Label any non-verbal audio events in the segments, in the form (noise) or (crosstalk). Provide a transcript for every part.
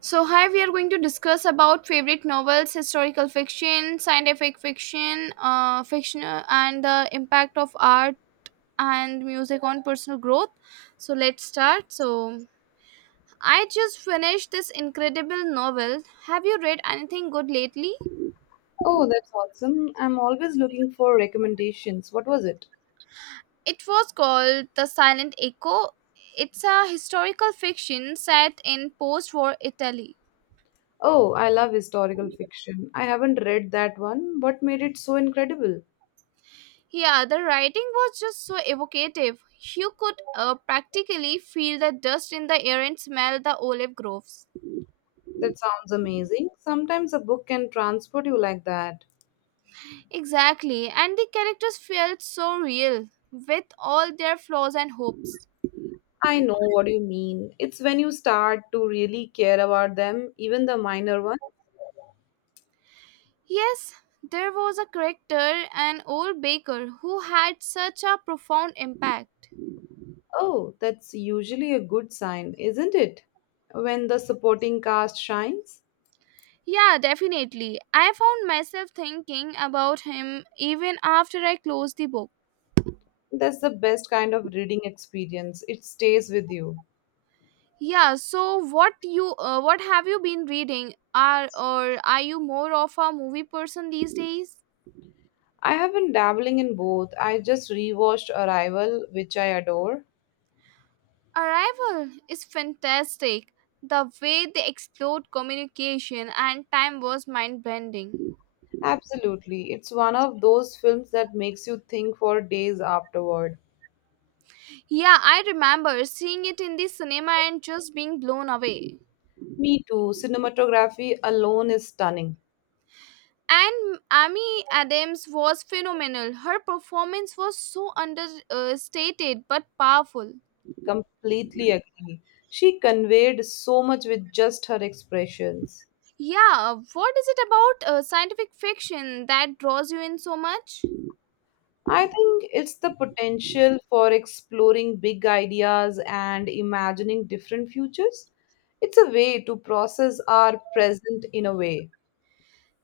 So here we are going to discuss about favorite novels, historical fiction, scientific fiction, fiction, and the impact of art and music on personal growth. So let's start. So I just finished this incredible novel. Have you read anything good lately? Oh, that's awesome. I'm always looking for recommendations. What was it? It was called The Silent Echo. It's a historical fiction set in post-war Italy. Oh, I love historical fiction. I haven't read that one. What made it so incredible? Yeah, the writing was just so evocative. You could practically feel the dust in the air and smell the olive groves. That sounds amazing. Sometimes a book can transport you like that. Exactly, and the characters felt so real, with all their flaws and hopes. I know what you mean. It's when you start to really care about them, even the minor ones. Yes, there was a character, an old baker, who had such a profound impact. Oh, that's usually a good sign, isn't it? When the supporting cast shines, Yeah, definitely. I found myself thinking about him even after I closed the book. that's the best kind of reading experience. It stays with you. Yeah, so what have you been reading? Are or are you more of a movie person these days? I have been dabbling in both. I just rewatched Arrival, which I adore. Arrival is fantastic. The way they explored communication and time was mind bending. Absolutely. It's one of those films that makes you think for days afterward. Yeah, I remember seeing it in the cinema and just being blown away. Me too. Cinematography alone is stunning. And Amy Adams was phenomenal. Her performance was so understated but powerful. Completely agree. She conveyed so much with just her expressions. Yeah, what is it about scientific fiction that draws you in so much? I think it's the potential for exploring big ideas and imagining different futures. It's a way to process our present in a way.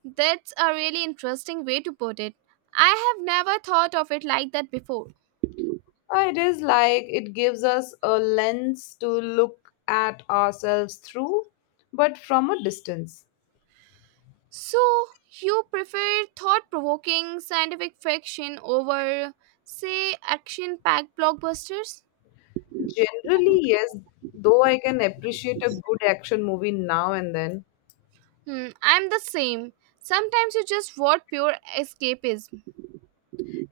That's a really interesting way to put it. I have never thought of it like that before. It is like it gives us a lens to look at ourselves through, but from a distance. So, you prefer thought provoking scientific fiction over, say, action packed blockbusters? Generally, yes, though I can appreciate a good action movie now and then. Hmm, I'm the same. Sometimes you just want pure escapism.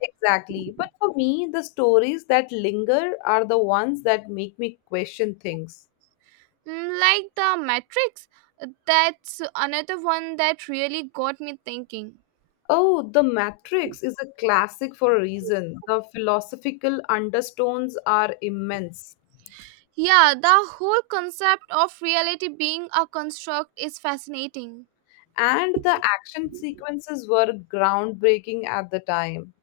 Exactly. But for me, the stories that linger are the ones that make me question things. Hmm, like The Matrix. That's another one that really got me thinking. Oh, The Matrix is a classic for a reason. The philosophical undertones are immense, Yeah, the whole concept of reality being a construct is fascinating. and the action sequences were groundbreaking at the time.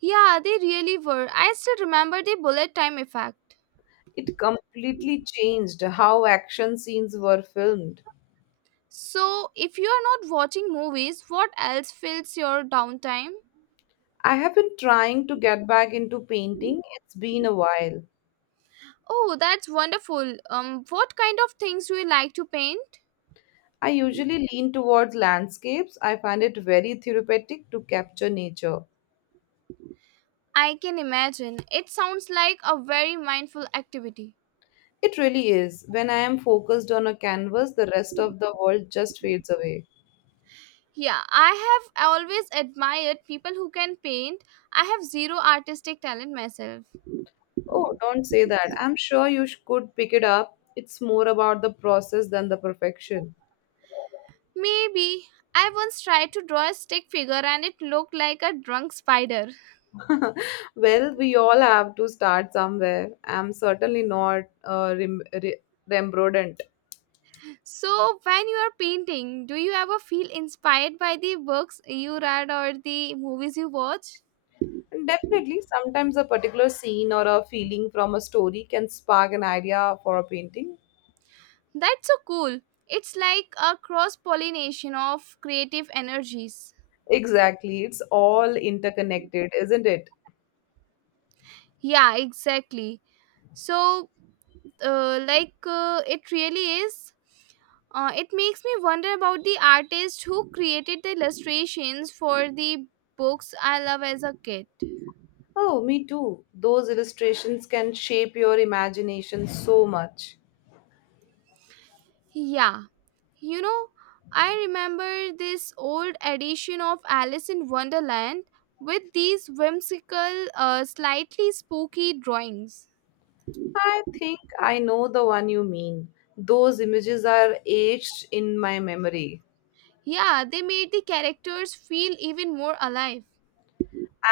Yeah, they really were. I still remember the bullet time effect. It completely changed how action scenes were filmed. So, if you are not watching movies, what else fills your downtime? I have been trying to get back into painting, it's been a while. Oh, that's wonderful. What kind of things do you like to paint? I usually lean towards landscapes, I find it very therapeutic to capture nature. I can imagine. It sounds like a very mindful activity. It really is. When I am focused on a canvas, the rest of the world just fades away. Yeah, I have always admired people who can paint. I have zero artistic talent myself. Oh, don't say that. I'm sure you could pick it up. It's more about the process than the perfection. Maybe. I once tried to draw a stick figure and it looked like a drunk spider. (laughs) Well, we all have to start somewhere. I'm certainly not Rembrandt. So, when you are painting, do you ever feel inspired by the books you read or the movies you watch? And definitely, sometimes a particular scene or a feeling from a story can spark an idea for a painting. That's so cool. It's like a cross pollination of creative energies. Exactly, it's all interconnected, isn't it? Yeah, exactly. So, it really is. It makes me wonder about the artist who created the illustrations for the books I love as a kid. Oh, me too. Those illustrations can shape your imagination so much. Yeah, you know, I remember this old edition of Alice in Wonderland with these whimsical, slightly spooky drawings. I think I know the one you mean. Those images are etched in my memory. Yeah, they made the characters feel even more alive.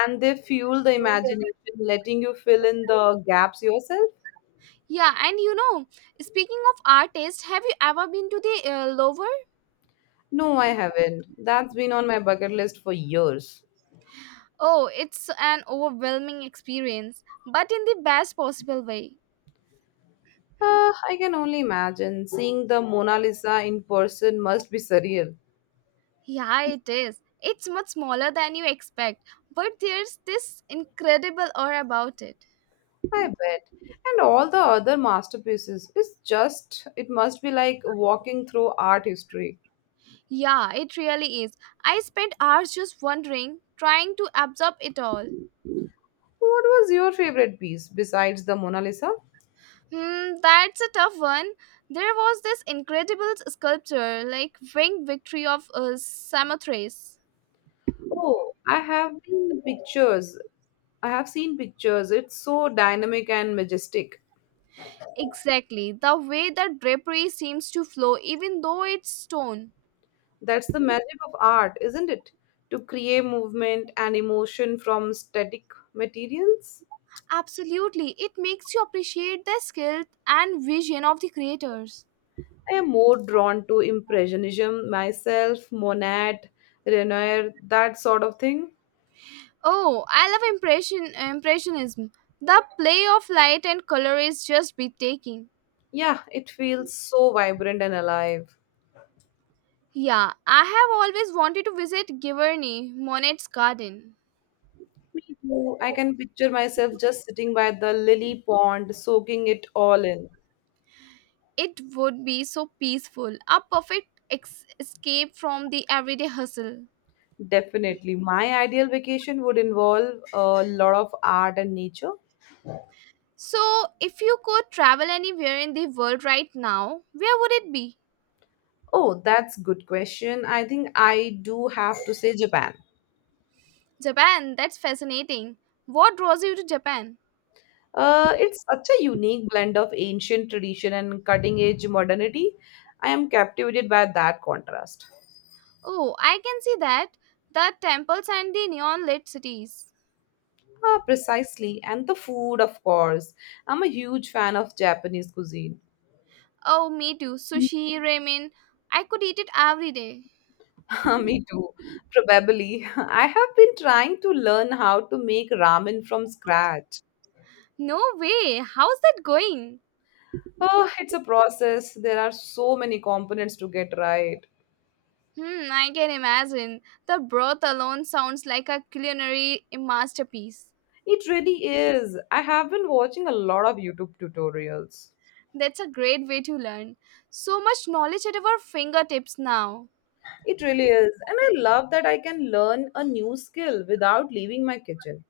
And they fuel the imagination, letting you fill in the gaps yourself? Yeah, and you know, speaking of artists, have you ever been to the Louvre? No, I haven't. That's been on my bucket list for years. Oh, it's an overwhelming experience, but in the best possible way. I can only imagine. Seeing the Mona Lisa in person must be surreal. Yeah, it is. It's much smaller than you expect, but there's this incredible aura about it. I bet. And all the other masterpieces. It's just, it must be like walking through art history. Yeah, it really is. I spent hours just wondering, trying to absorb it all. What was your favorite piece besides the Mona Lisa? Hmm, that's a tough one. There was this incredible sculpture, like Winged Victory of Samothrace. Oh, I have been the pictures. I have seen pictures. It's so dynamic and majestic. Exactly. The way the drapery seems to flow, even though it's stone. That's the magic of art, isn't it? To create movement and emotion from static materials. Absolutely. It makes you appreciate the skill and vision of the creators. I am more drawn to Impressionism myself, Monet, Renoir, that sort of thing. Oh, I love impressionism. The play of light and color is just breathtaking. Yeah, it feels so vibrant and alive. Yeah, I have always wanted to visit Giverny, Monet's garden. Me too. I can picture myself just sitting by the lily pond, soaking it all in. It would be so peaceful, a perfect escape from the everyday hustle. Definitely. My ideal vacation would involve a lot of art and nature. So, if you could travel anywhere in the world right now, where would it be? Oh, that's good question. I think I do have to say Japan. Japan, that's fascinating. What draws you to Japan? It's such a unique blend of ancient tradition and cutting edge modernity. I am captivated by that contrast. Oh, I can see that. The temples and the neon lit cities. Ah, precisely. And the food, of course. I'm a huge fan of Japanese cuisine. Oh, me too. Sushi, ramen. I could eat it every day. (laughs) Me too, probably. (laughs) I have been trying to learn how to make ramen from scratch. No way. How's that going? Oh, it's a process. There are so many components to get right. Hmm, I can imagine. The broth alone sounds like a culinary masterpiece. It really is. I have been watching a lot of YouTube tutorials. That's a great way to learn. So much knowledge at our fingertips now. It really is. And I love that I can learn a new skill without leaving my kitchen.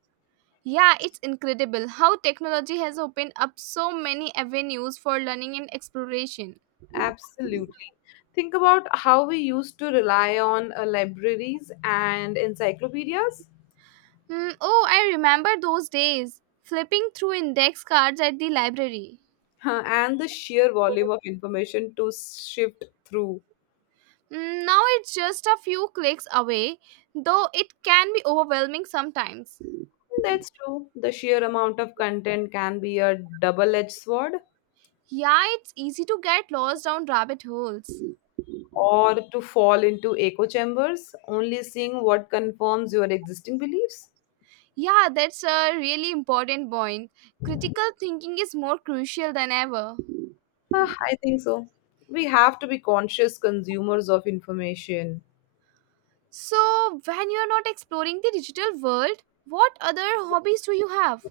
Yeah, it's incredible how technology has opened up so many avenues for learning and exploration. Absolutely. Think about how we used to rely on libraries and encyclopedias, Hmm, oh, I remember those days flipping through index cards at the library. huh, and the sheer volume of information to shift through. Hmm, now it's just a few clicks away, though it can be overwhelming sometimes. That's true. The sheer amount of content can be a double edged sword. Yeah, it's easy to get lost down rabbit holes. Or to fall into echo chambers, only seeing what confirms your existing beliefs? Yeah, that's a really important point. Critical thinking is more crucial than ever. Ah, I think so. We have to be conscious consumers of information. So, when you're not exploring the digital world, what other hobbies do you have?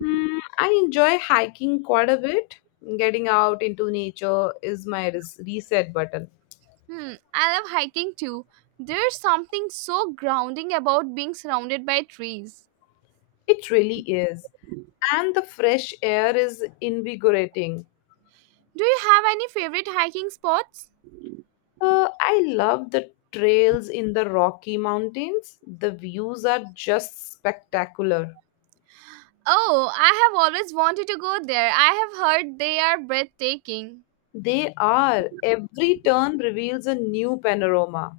Hmm, I enjoy hiking quite a bit. Getting out into nature is my reset button. Hmm, I love hiking too. There's something so grounding about being surrounded by trees. It really is. And the fresh air is invigorating. Do you have any favorite hiking spots? I love the trails in the Rocky Mountains. The views are just spectacular. Oh, I have always wanted to go there. I have heard they are breathtaking. They are. Every turn reveals a new panorama.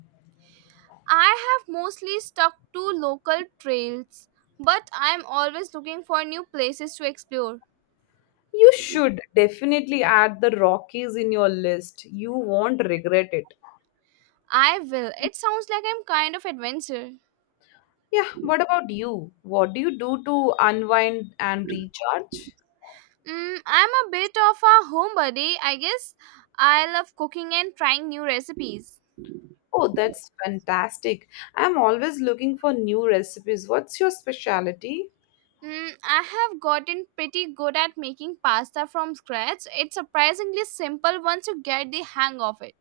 I have mostly stuck to local trails, but I'm always looking for new places to explore. You should definitely add the Rockies in your list. You won't regret it. I will. It sounds like I'm kind of adventure. Yeah, what about you? What do you do to unwind and recharge? Mm, I'm a bit of a homebody, I guess. I love cooking and trying new recipes. Oh, that's fantastic. I'm always looking for new recipes. What's your specialty? Mm, I have gotten pretty good at making pasta from scratch. It's surprisingly simple once you get the hang of it.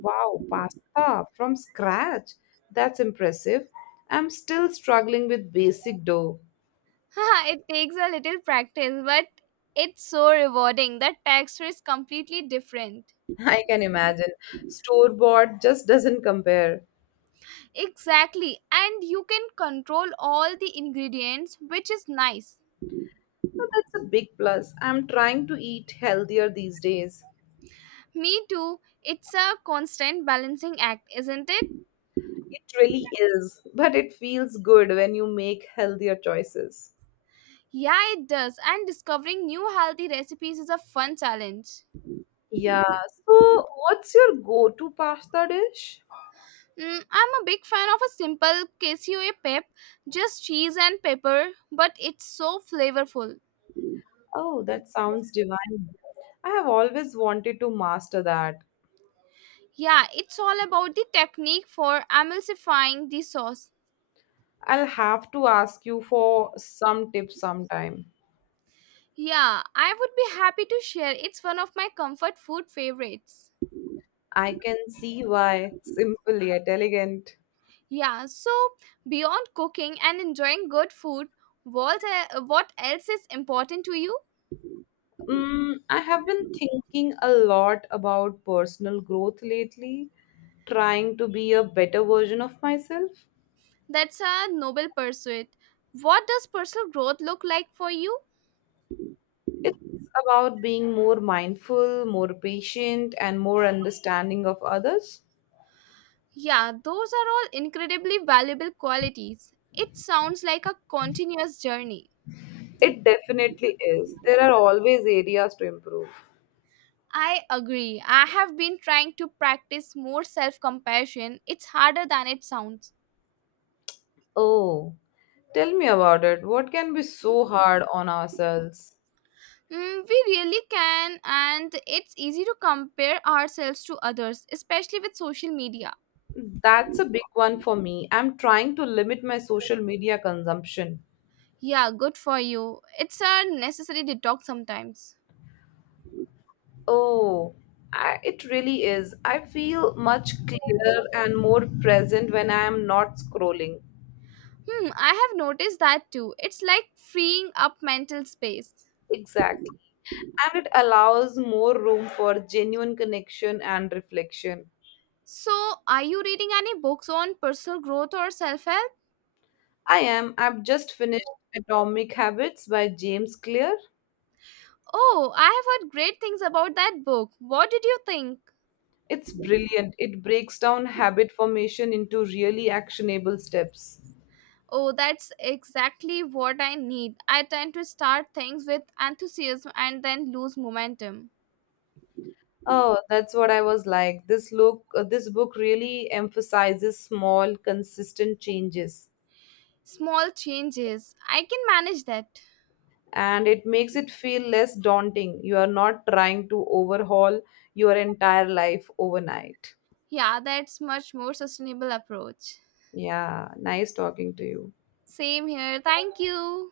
Wow, pasta from scratch. That's impressive. I'm still struggling with basic dough. (laughs) It takes a little practice, but it's so rewarding. The texture is completely different. (laughs) I can imagine. Store bought just doesn't compare. Exactly, and you can control all the ingredients, which is nice. But that's a big plus. I'm trying to eat healthier these days. Me too. It's a constant balancing act, isn't it? It really is, but it feels good when you make healthier choices. Yeah, it does, and discovering new healthy recipes is a fun challenge. Yeah. So, what's your go to pasta dish? Mm, I'm a big fan of a simple queso pep, just cheese and pepper, but it's so flavorful. Oh, that sounds divine. I have always wanted to master that. Yeah, it's all about the technique for emulsifying the sauce. I'll have to ask you for some tips sometime. Yeah, I would be happy to share. It's one of my comfort food favorites. I can see why. Simple yet elegant. Yeah, so beyond cooking and enjoying good food, what else is important to you? Mm, I have been thinking a lot about personal growth lately, trying to be a better version of myself. That's a noble pursuit. What does personal growth look like for you? It's about being more mindful, more patient, and more understanding of others. Yeah, those are all incredibly valuable qualities. It sounds like a continuous journey. It definitely is. There are always areas to improve. I agree. I have been trying to practice more self compassion. It's harder than it sounds. Oh, tell me about it. What can be so hard on ourselves? Mm, we really can, and it's easy to compare ourselves to others, especially with social media. That's a big one for me. I'm trying to limit my social media consumption. Yeah, good for you. It's a necessary detox sometimes. Oh, it really is. I feel much clearer and more present when I am not scrolling. Hmm, I have noticed that too. It's like freeing up mental space. Exactly. And it allows more room for genuine connection and reflection. So, are you reading any books on personal growth or self help? I am. I've just finished Atomic Habits by James Clear. Oh, I have heard great things about that book. What did you think? It's brilliant. It breaks down habit formation into really actionable steps. Oh, that's exactly what I need. I tend to start things with enthusiasm and then lose momentum. Oh, that's what I was like. This book really emphasizes small, consistent changes. Small changes. I can manage that. And it makes it feel less daunting. You are not trying to overhaul your entire life overnight. Yeah, that's much more sustainable approach. Yeah, nice talking to you. Same here. Thank you.